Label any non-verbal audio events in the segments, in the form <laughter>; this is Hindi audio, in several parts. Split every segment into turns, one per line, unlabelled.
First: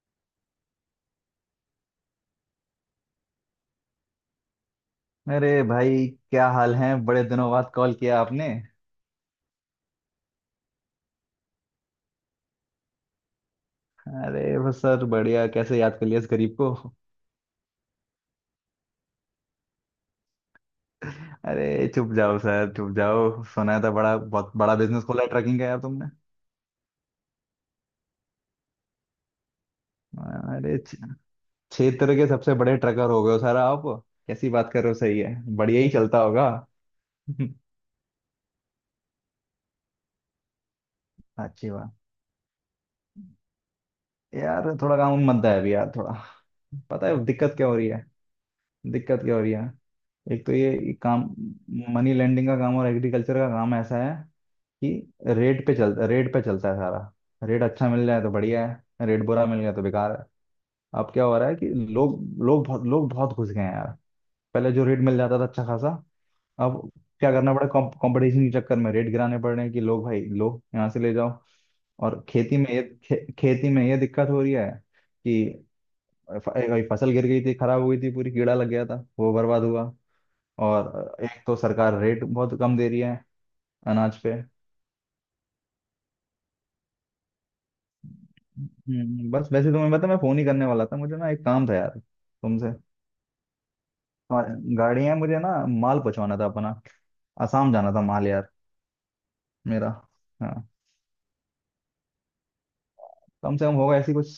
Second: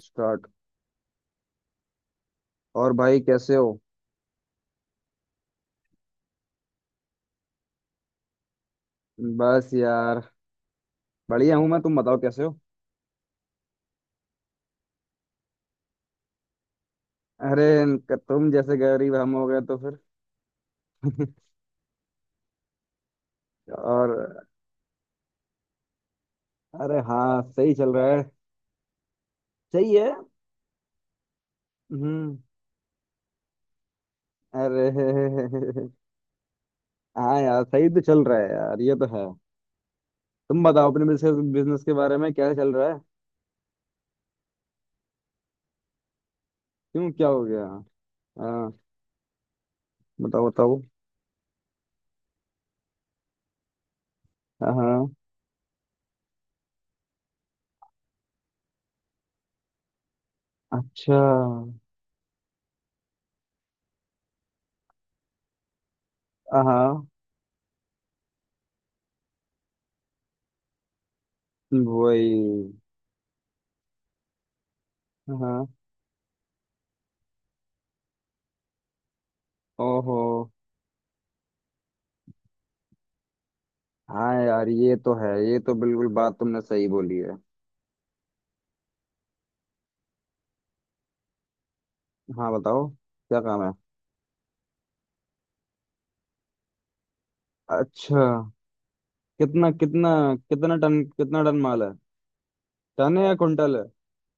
स्टार्ट। और भाई कैसे हो?
अरे भाई क्या हाल है। बड़े दिनों बाद कॉल किया आपने।
बस यार। बढ़िया हूँ मैं, तुम बताओ कैसे हो?
अरे बस सर बढ़िया। कैसे याद कर लिया इस गरीब को?
अरे, तुम जैसे गरीब हम हो गए तो फिर।
<laughs>
<laughs>
अरे चुप जाओ सर चुप जाओ। सुना था बड़ा
और
बहुत बड़ा बिजनेस खोला है ट्रकिंग का यार तुमने।
अरे हाँ, सही चल रहा है। सही है।
अरे क्षेत्र के
हम्म।
सबसे बड़े ट्रकर हो गए हो सर आप। कैसी बात कर
अरे
रहे हो? सही है बढ़िया ही
<laughs>
चलता होगा।
हाँ
<laughs>
यार, सही तो चल रहा है यार, ये तो है। तुम बताओ अपने
अच्छी
बिजनेस के
बात।
बारे में क्या चल रहा है?
यार थोड़ा काम मंदा है अभी यार थोड़ा। पता
क्यों,
है
क्या हो
दिक्कत
गया?
क्या हो रही है?
हाँ,
दिक्कत क्या हो रही है? एक
बताओ
तो
बताओ।
ये काम मनी लेंडिंग का काम और एग्रीकल्चर का काम ऐसा है कि
हाँ।
रेट पे चलता है सारा। रेट अच्छा मिल जाए तो बढ़िया है रेट बुरा मिल गया तो बेकार है। अब
अच्छा।
क्या हो रहा है कि लोग लोग बहुत घुस गए हैं यार। पहले जो रेट मिल जाता था अच्छा खासा अब
हाँ।
क्या करना पड़ा कंपटीशन के चक्कर में रेट गिराने पड़ रहे हैं कि लोग भाई लो यहाँ से ले जाओ। और
वही।
खेती में ये खेती में ये दिक्कत हो रही है कि
हाँ।
एक फसल गिर गई थी खराब हो गई थी पूरी कीड़ा लग गया था वो बर्बाद हुआ।
ओहो।
और एक तो सरकार रेट बहुत कम दे रही है अनाज
हाँ
पे।
यार, ये तो है, ये तो बिल्कुल बात तुमने सही बोली है।
बस वैसे तुम्हें पता मैं फोन ही करने वाला था मुझे ना एक काम था यार
हाँ,
तुमसे।
बताओ क्या काम है।
हमारे- गाड़ी है मुझे ना माल पहुंचवाना था अपना आसाम जाना था
अच्छा।
माल यार।
कितना
मेरा
कितना?
हाँ।
कितना टन माल है? टन है या
कम से कम
कुंटल है?
होगा ऐसी कुछ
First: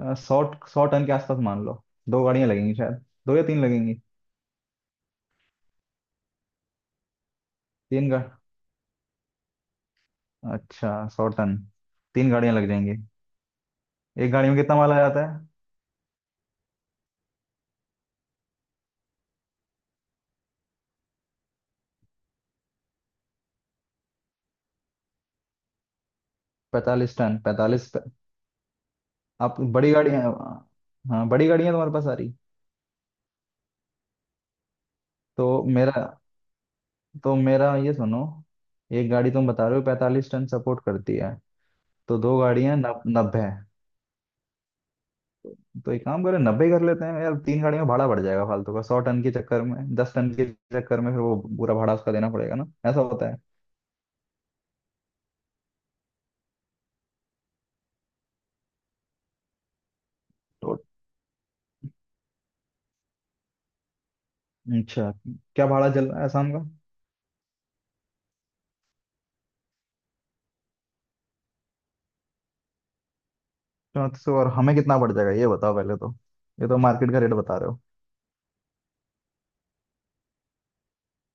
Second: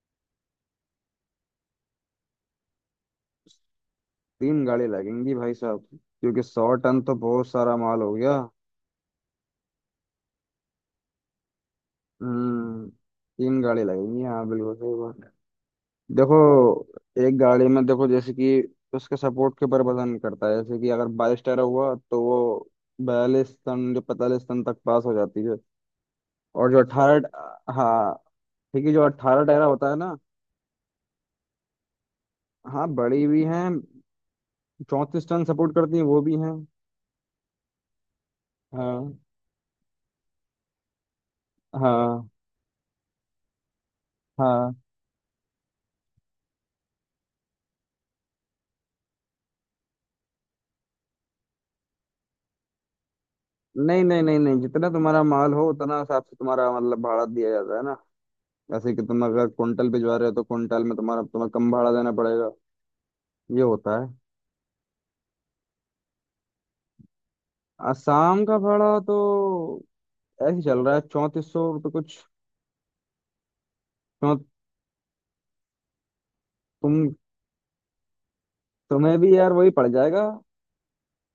100 100 टन के आसपास मान लो। दो गाड़ियां लगेंगी शायद दो या तीन लगेंगी।
तीन गाड़ी लगेंगी भाई साहब, क्योंकि 100 टन तो बहुत सारा माल
तीन
हो
गा
गया।
अच्छा 100 टन तीन गाड़ियां लग
हम्म।
जाएंगी।
तीन गाड़ी लगेंगी,
एक
हाँ
गाड़ी में
बिल्कुल
कितना माल
सही
आ
बात
जाता
है।
है?
देखो, एक गाड़ी में देखो, जैसे कि उसके सपोर्ट के ऊपर वजन करता है। जैसे कि अगर 22 टायर हुआ तो वो 42 टन, जो 45 टन तक पास हो जाती है। और जो
पैंतालीस टन
18,
पैंतालीस
हाँ, ठीक है, जो अट्ठारह
आप
टायरा होता
बड़ी
है ना।
गाड़ियां। हाँ बड़ी गाड़ियां तुम्हारे पास आ रही।
हाँ बड़ी भी हैं, 34 टन
तो
सपोर्ट करती हैं,
मेरा
वो भी हैं।
तो मेरा ये सुनो। एक
हाँ।
गाड़ी तुम बता रहे हो 45 टन सपोर्ट करती है। तो
हाँ।
दो गाड़ियां 90।
हाँ,
तो एक काम करें 90 ही कर लेते हैं यार तीन गाड़ियों का भाड़ा बढ़ जाएगा फालतू का 100 टन के चक्कर में 10 टन के चक्कर में फिर वो पूरा भाड़ा उसका देना पड़ेगा ना ऐसा होता है।
नहीं नहीं नहीं नहीं, जितना तुम्हारा माल हो उतना हिसाब से तुम्हारा मतलब भाड़ा दिया जाता है ना। जैसे कि तुम अगर कुंटल भिजवा रहे हो तो
तो
कुंटल में तुम्हारा, तुम्हें कम भाड़ा देना पड़ेगा। ये होता है।
अच्छा क्या भाड़ा चल रहा है शाम का?
आसाम का भाड़ा तो ऐसे ही चल रहा है, 3400 रुपये कुछ।
3400
चौ-
और हमें कितना बढ़ जाएगा ये बताओ पहले तो। ये तो मार्केट
तुम,
का रेट बता रहे हो।
तुम्हें भी यार वही पड़ जाएगा।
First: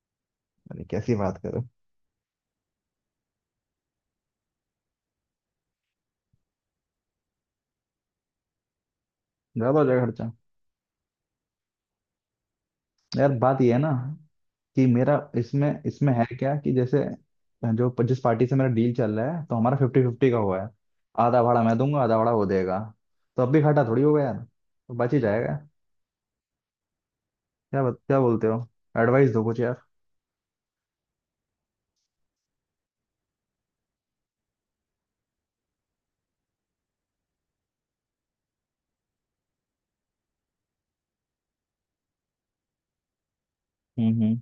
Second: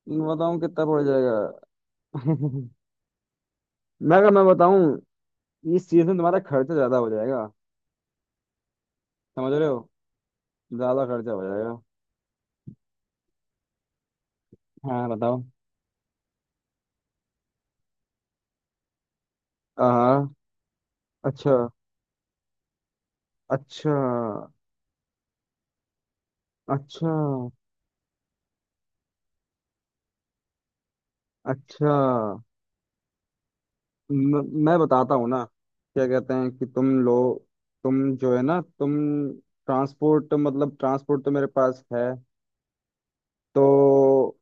मैं बताऊं
अरे
कितना पड़
कैसी बात
जाएगा?
करो।
<laughs> मैं, अगर मैं बताऊं, इस चीज में तुम्हारा खर्चा ज्यादा हो जाएगा। समझ रहे हो?
ज्यादा हो जाएगा खर्चा।
ज्यादा खर्चा हो जाएगा।
यार बात ये है ना कि
हाँ,
मेरा
बताओ।
इसमें इसमें है क्या कि जैसे जो जिस पार्टी से मेरा डील चल रहा है तो हमारा फिफ्टी
हाँ।
फिफ्टी का हुआ है। आधा भाड़ा
अच्छा।
मैं दूंगा आधा भाड़ा वो देगा। तो अब भी घाटा
अच्छा।
थोड़ी होगा यार तो बच ही जाएगा।
अच्छा।
क्या बोलते हो? एडवाइस दो कुछ यार।
अच्छा। मैं बताता हूँ ना। क्या कहते हैं कि तुम लोग, तुम जो है ना, तुम ट्रांसपोर्ट, मतलब ट्रांसपोर्ट तो मेरे पास है।
हम्म
तो
हम्म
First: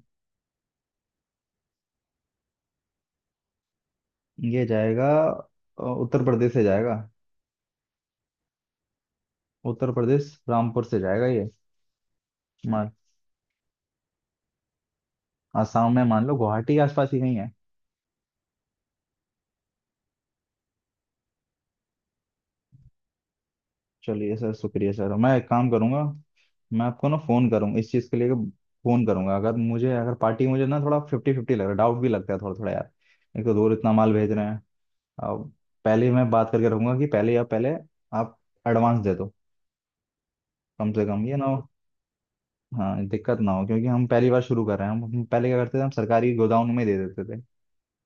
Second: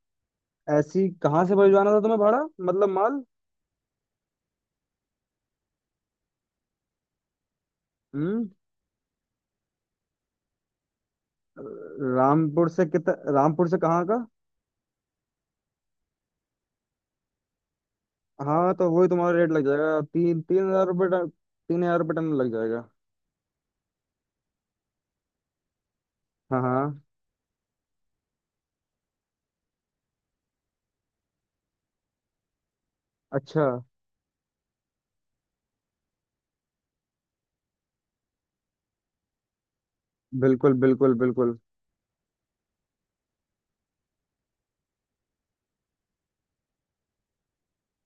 ऐसी कहाँ से भिजवाना था तुम्हें भाड़ा, मतलब माल?
ये जाएगा उत्तर प्रदेश से जाएगा।
हम्म।
उत्तर प्रदेश रामपुर से जाएगा ये।
रामपुर से
मान
कितना? रामपुर से कहाँ का?
आसाम में मान लो गुवाहाटी के आसपास ही कहीं है।
हाँ, तो वही तुम्हारा रेट लग जाएगा, तीन तीन हजार रुपये टन। 3000 रुपये टन लग जाएगा।
चलिए सर शुक्रिया सर मैं एक काम करूंगा।
हाँ
मैं
हाँ।
आपको ना फोन करूंगा इस चीज के लिए फोन करूंगा अगर मुझे अगर पार्टी मुझे ना थोड़ा 50-50 लग रहा है डाउट भी लगता है थोड़ा थोड़ा यार। एक तो
अच्छा।
दूर इतना माल भेज रहे हैं अब पहले ही मैं बात करके रखूंगा कि पहले या पहले आप एडवांस दे दो।
बिल्कुल
कम से
बिल्कुल
कम ये ना
बिल्कुल।
हो। हाँ दिक्कत ना हो क्योंकि हम पहली बार शुरू कर रहे हैं हम पहले क्या करते थे हम सरकारी गोदाम में ही दे देते थे।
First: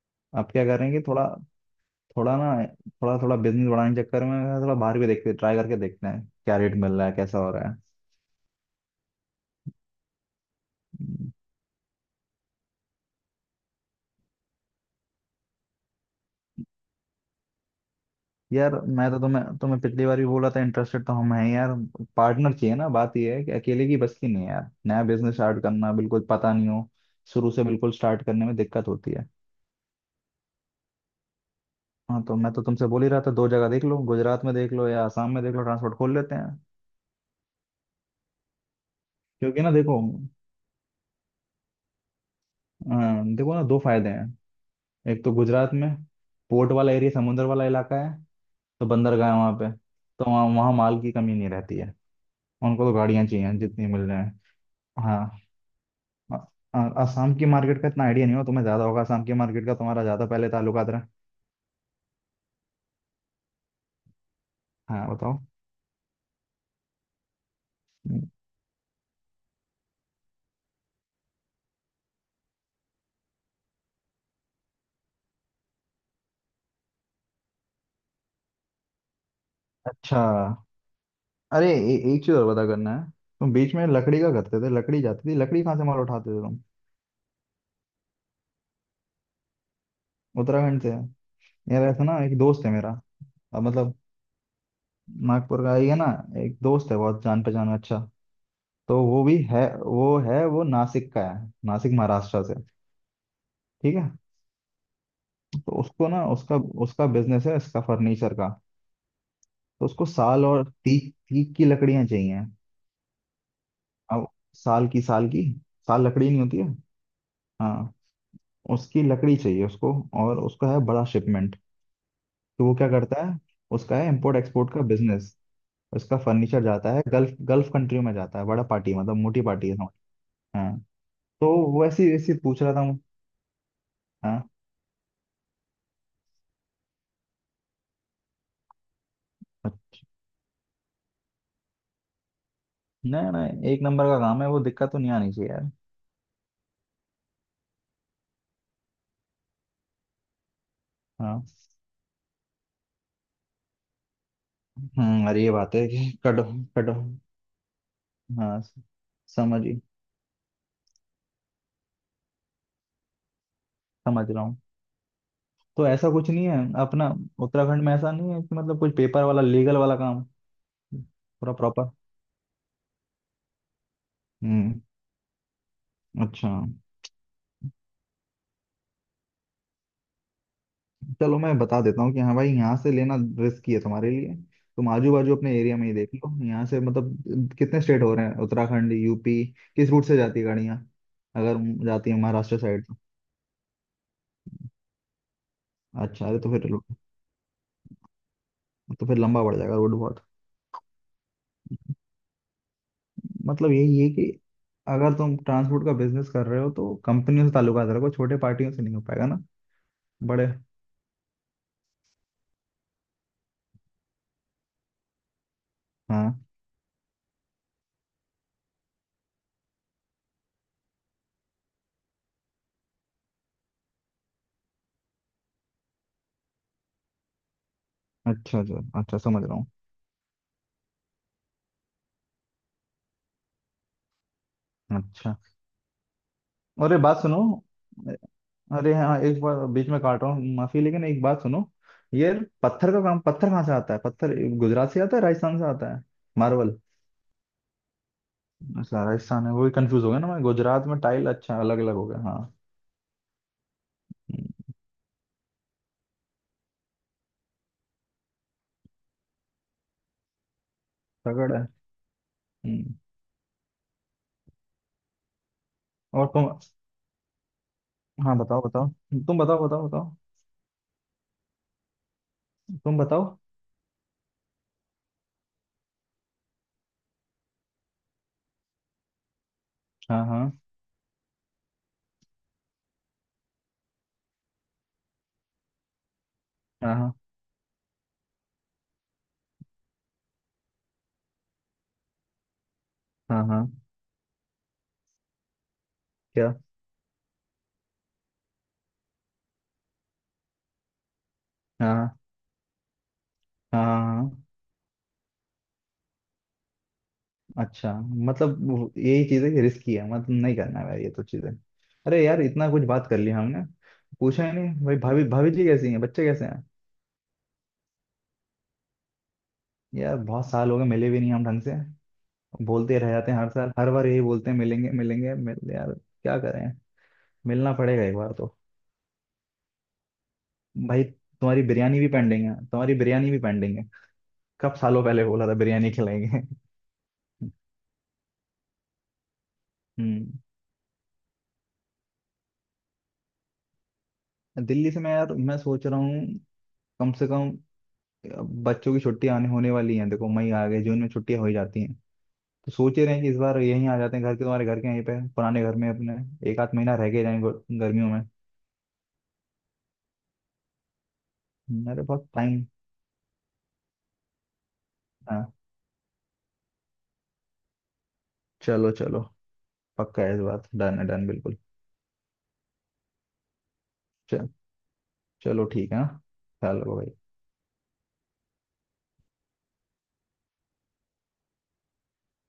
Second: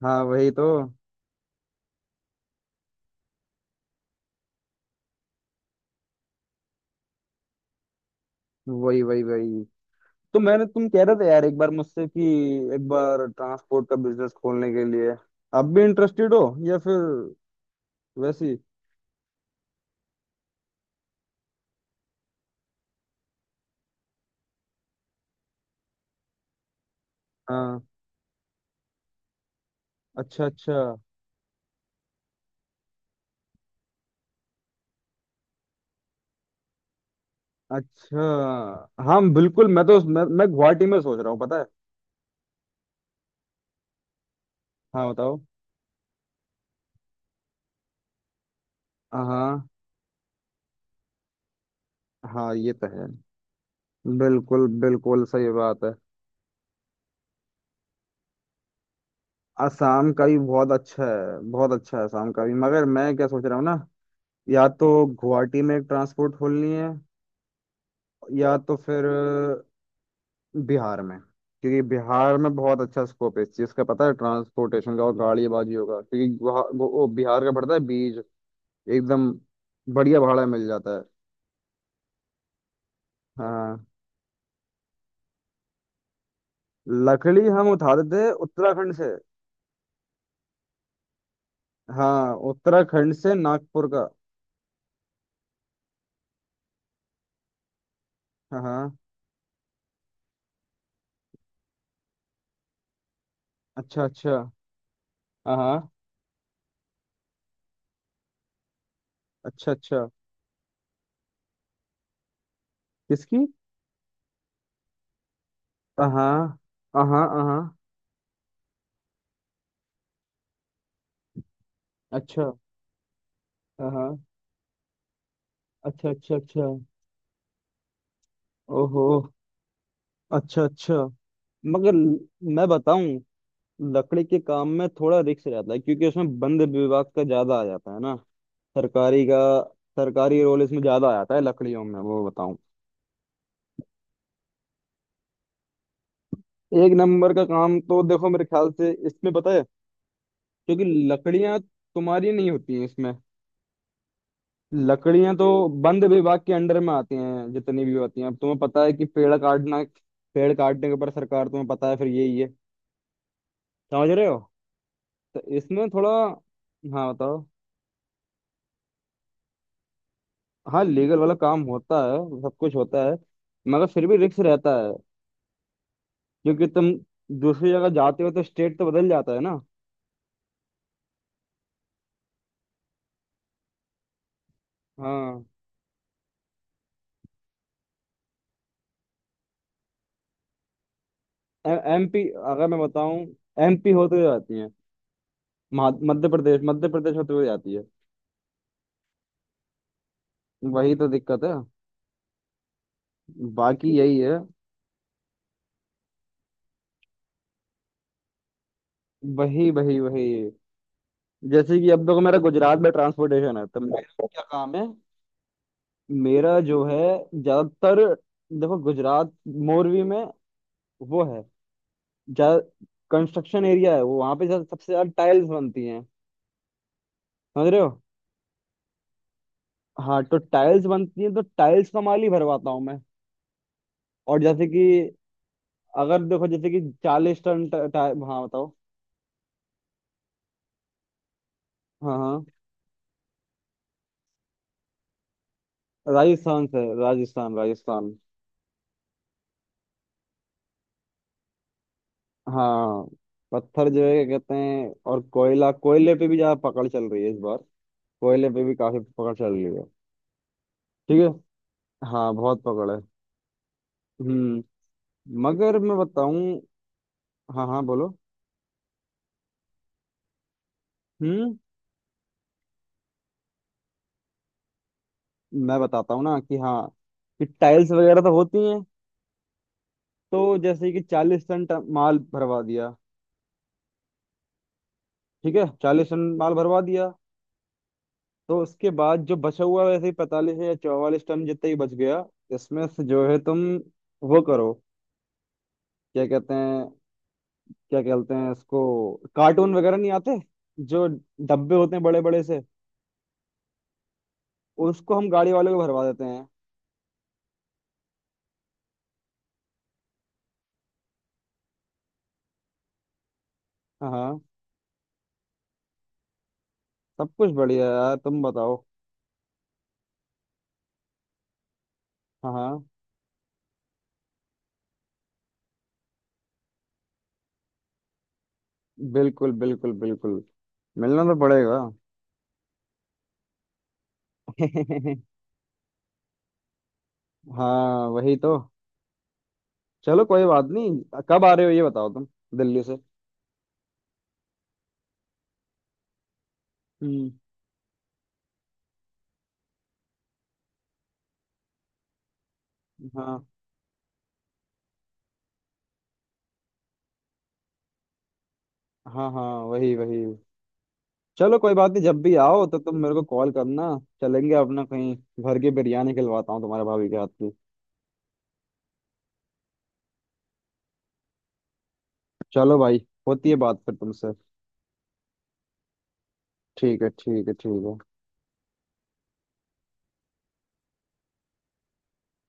हाँ वही
अब क्या
तो।
कर रहे हैं कि थोड़ा थोड़ा ना थोड़ा थोड़ा बिजनेस बढ़ाने के चक्कर में थोड़ा बाहर भी देखते ट्राई करके देखते हैं क्या रेट मिल रहा है कैसा हो रहा है।
वही वही वही। तो मैंने, तुम कह रहे थे यार एक बार मुझसे कि एक बार ट्रांसपोर्ट का बिजनेस खोलने के लिए, अब भी इंटरेस्टेड हो या फिर वैसी।
यार मैं तो तुम्हें तुम्हें पिछली बार भी बोला था इंटरेस्टेड तो हम हैं यार। पार्टनर चाहिए ना बात ये है कि अकेले की बस की नहीं है यार नया बिजनेस स्टार्ट करना बिल्कुल पता नहीं हो। शुरू से
हाँ।
बिल्कुल स्टार्ट करने में दिक्कत होती है।
अच्छा अच्छा
हाँ तो मैं तो तुमसे बोल ही रहा था दो जगह देख लो गुजरात में देख लो या आसाम में देख लो ट्रांसपोर्ट खोल लेते हैं।
अच्छा। हाँ
क्योंकि
बिल्कुल,
ना
मैं तो
देखो
मैं गुवाहाटी में सोच रहा हूँ, पता है।
अ, देखो ना दो फायदे हैं।
हाँ
एक तो
बताओ।
गुजरात में पोर्ट वाला एरिया समुद्र वाला इलाका है तो बंदरगाह है वहाँ
हाँ।
पे। तो वहाँ वहाँ माल की कमी नहीं रहती है।
हाँ ये
उनको
तो
तो
है।
गाड़ियाँ चाहिए जितनी मिल जाए।
बिल्कुल बिल्कुल
हाँ।
सही बात है।
आ- आसाम की मार्केट का इतना आइडिया नहीं हो तुम्हें ज्यादा होगा आसाम की मार्केट का तुम्हारा
असम का
ज्यादा
भी
पहले
बहुत
ताल्लुकात
अच्छा
रहा।
है, बहुत अच्छा है असम का भी, मगर मैं क्या सोच रहा हूँ ना, या तो
हाँ बताओ।
गुवाहाटी में एक ट्रांसपोर्ट खोलनी है,
हम्म।
या तो फिर बिहार में। क्योंकि बिहार में बहुत अच्छा स्कोप है इस चीज का पता है, ट्रांसपोर्टेशन का। और गाड़ीबाजी होगा, क्योंकि वहाँ वो बिहार का पड़ता है बीज, एकदम बढ़िया
अच्छा
भाड़ा में मिल जाता है।
अरे एक चीज और पता करना है। तुम बीच
हाँ।
में लकड़ी का करते थे लकड़ी जाती थी लकड़ी कहाँ से माल उठाते थे तुम?
लकड़ी हम उठाते थे उत्तराखंड से।
उत्तराखंड से। यार ऐसा ना
हाँ,
एक दोस्त है मेरा
उत्तराखंड से
अब
नागपुर
मतलब
का।
नागपुर का ही है ना। एक दोस्त है बहुत जान पहचान में अच्छा।
हाँ हाँ।
तो वो भी है वो नासिक का है नासिक महाराष्ट्र से। ठीक
अच्छा
है।
अच्छा। हाँ
तो
हाँ।
उसको ना उसका उसका बिजनेस है इसका फर्नीचर का।
अच्छा
तो
अच्छा।
उसको साल और तीक तीक की लकड़ियां चाहिए।
किसकी?
अब साल की साल की। साल
हाँ
लकड़ी नहीं
हाँ।
होती है।
हाँ हाँ।
हाँ उसकी लकड़ी चाहिए उसको और उसका है बड़ा शिपमेंट।
अच्छा।
तो वो क्या करता है
हाँ
उसका है
हाँ।
इम्पोर्ट एक्सपोर्ट का बिजनेस।
अच्छा
उसका
अच्छा
फर्नीचर
अच्छा।
जाता है गल्फ गल्फ कंट्री में जाता है बड़ा पार्टी
ओहो।
मतलब मोटी पार्टी है समझ।
अच्छा
हाँ
अच्छा।
तो
मगर
वैसे वैसे पूछ
मैं
रहा था मैं।
बताऊं, लकड़ी के
हाँ
काम में थोड़ा रिस्क रहता है, क्योंकि उसमें बंद विभाग का ज्यादा आ जाता है ना। सरकारी का। सरकारी रोल इसमें ज्यादा आ जाता है लकड़ियों में, वो बताऊं।
नहीं नहीं एक नंबर का काम है वो दिक्कत तो नहीं आनी चाहिए यार।
एक नंबर का काम तो देखो मेरे ख्याल से इसमें, पता है, क्योंकि
हाँ।
लकड़ियां तुम्हारी नहीं होती हैं इसमें। लकड़ियां
अरे
तो
ये बात है
बंद
कि
विभाग
कट
के अंडर
कट
में आती हैं जितनी भी होती हैं। अब तुम्हें
हाँ
पता है कि पेड़
समझ।
काटना, पेड़ काटने के ऊपर सरकार, तुम्हें पता है, फिर यही है। समझ रहे
समझ
हो?
रहा हूँ।
तो
तो
इसमें थोड़ा।
ऐसा कुछ नहीं है अपना
हाँ बताओ।
उत्तराखंड में ऐसा नहीं है कि मतलब कुछ पेपर वाला लीगल वाला काम
हाँ, लीगल वाला
पूरा
काम
प्रॉपर।
होता है। सब कुछ होता है, मगर फिर भी रिस्क रहता
हम्म।
है।
अच्छा।
क्योंकि तुम दूसरी जगह जाते हो तो स्टेट तो बदल जाता है ना।
चलो मैं बता देता हूँ कि हाँ भाई यहाँ से लेना रिस्की है तुम्हारे लिए। तुम आजू बाजू
हाँ।
अपने एरिया में ही देख लो यहाँ से मतलब कितने स्टेट हो रहे हैं उत्तराखंड यूपी किस रूट से जाती है गाड़ियाँ अगर जाती है
MP,
महाराष्ट्र
अगर मैं
साइड तो।
बताऊं MP होते हुए जाती है। मध्य
अच्छा अरे
प्रदेश, मध्य प्रदेश होते हुए जाती है।
तो फिर लंबा पड़ जाएगा रोड बहुत।
वही तो दिक्कत है।
मतलब
बाकी
यही है
यही
कि
है।
अगर तुम ट्रांसपोर्ट का बिजनेस कर रहे हो तो कंपनियों से ताल्लुकात रखो छोटे पार्टियों से नहीं हो पाएगा ना
वही वही
बड़े।
वही। जैसे कि अब देखो मेरा गुजरात में ट्रांसपोर्टेशन है, तो मेरा क्या काम है?
हाँ
मेरा जो है, ज्यादातर, देखो गुजरात मोरवी में वो है ज्यादा, कंस्ट्रक्शन एरिया है वो, वहां पे ज्यादा, सबसे ज्यादा टाइल्स बनती हैं। समझ रहे हो?
अच्छा अच्छा अच्छा समझ रहा हूँ।
हाँ, तो टाइल्स बनती हैं तो टाइल्स का माल ही भरवाता हूँ मैं। और जैसे कि,
अच्छा
अगर देखो जैसे कि
अरे बात सुनो।
40 टन टा, टा, हाँ बताओ।
अरे हाँ एक बार बीच में काट रहा हूँ माफी लेकिन एक बात सुनो।
हाँ
ये
हाँ।
पत्थर का काम पत्थर कहाँ से आता है? पत्थर गुजरात से आता है राजस्थान से आता है
राजस्थान
मार्बल।
से, राजस्थान, राजस्थान।
अच्छा राजस्थान है वही कंफ्यूज हो गया ना मैं गुजरात में टाइल अच्छा अलग अलग हो गया हाँ।
हाँ। पत्थर जो है, क्या
हम्म,
कहते हैं, और कोयला, कोयले पे भी ज्यादा पकड़ चल रही है इस बार। कोयले पे भी काफी पकड़ चल रही है। ठीक
तगड़
है।
है।
हाँ, बहुत पकड़
हम्म,
है। हम्म। मगर मैं
और तुम।
बताऊं। हाँ हाँ, बोलो।
हाँ बताओ बताओ। तुम बताओ बताओ बताओ।
हम्म।
तुम बताओ।
मैं बताता हूँ ना कि हाँ, कि टाइल्स वगैरह तो होती हैं।
हाँ
तो
हाँ।
जैसे कि चालीस टन माल भरवा दिया, ठीक है, 40 टन माल भरवा
हाँ
दिया।
हाँ।
तो उसके बाद जो बचा हुआ, वैसे ही 45 या 44 टन जितना ही बच गया। इसमें से जो है
हाँ
तुम
हाँ।
वो करो। क्या
क्या?
कहते हैं, क्या कहते हैं इसको, कार्टून वगैरह नहीं आते, जो डब्बे होते
हाँ
हैं
हाँ।
बड़े बड़े से?
हाँ हाँ, हाँ।
उसको हम गाड़ी वाले को भरवा देते हैं।
अच्छा मतलब यही चीज है कि रिस्की है मतलब नहीं करना है भाई ये तो चीजें। अरे यार इतना कुछ बात कर लिया हमने
हाँ हाँ।
पूछा ही नहीं भाई भाभी भाभी जी कैसी हैं बच्चे कैसे हैं।
सब कुछ बढ़िया है यार, तुम बताओ।
यार बहुत साल हो गए मिले भी नहीं हम ढंग से।
हाँ हाँ।
बोलते रह जाते हैं हर साल हर बार यही बोलते हैं मिलेंगे मिलेंगे मिल यार। क्या करें। मिलना पड़ेगा एक बार तो।
बिल्कुल बिल्कुल बिल्कुल।
भाई
मिलना तो
तुम्हारी
पड़ेगा।
बिरयानी भी पेंडिंग है तुम्हारी बिरयानी भी पेंडिंग है। कब सालों
<laughs>
पहले बोला था बिरयानी खिलाएंगे। <laughs>
हाँ वही तो। चलो
हम्म
कोई बात नहीं, कब आ रहे हो ये बताओ तुम? दिल्ली से?
दिल्ली से मैं यार मैं सोच रहा हूँ कम से
हम्म।
कम अब बच्चों की छुट्टियां आने होने वाली हैं देखो मई आ गए जून में छुट्टियां हो ही जाती हैं। तो सोच ही रहे हैं कि इस
हाँ
बार यहीं आ जाते हैं घर के तुम्हारे घर के यहीं पे पुराने घर में अपने एक आध महीना रह गए जाएंगे गर्मियों में।
हाँ। हाँ वही वही। चलो कोई बात नहीं,
मेरे पास
जब भी आओ
टाइम।
तो तुम मेरे को कॉल करना। चलेंगे अपना कहीं,
हाँ
घर की बिरयानी खिलवाता हूँ तुम्हारे भाभी के हाथ की।
चलो चलो। पक्का है इस बार डन है डन बिल्कुल।
चलो भाई, होती है बात फिर तुमसे।
चल चलो ठीक है हाँ? ख्याल रखो
ठीक है
भाई।
ठीक है ठीक है।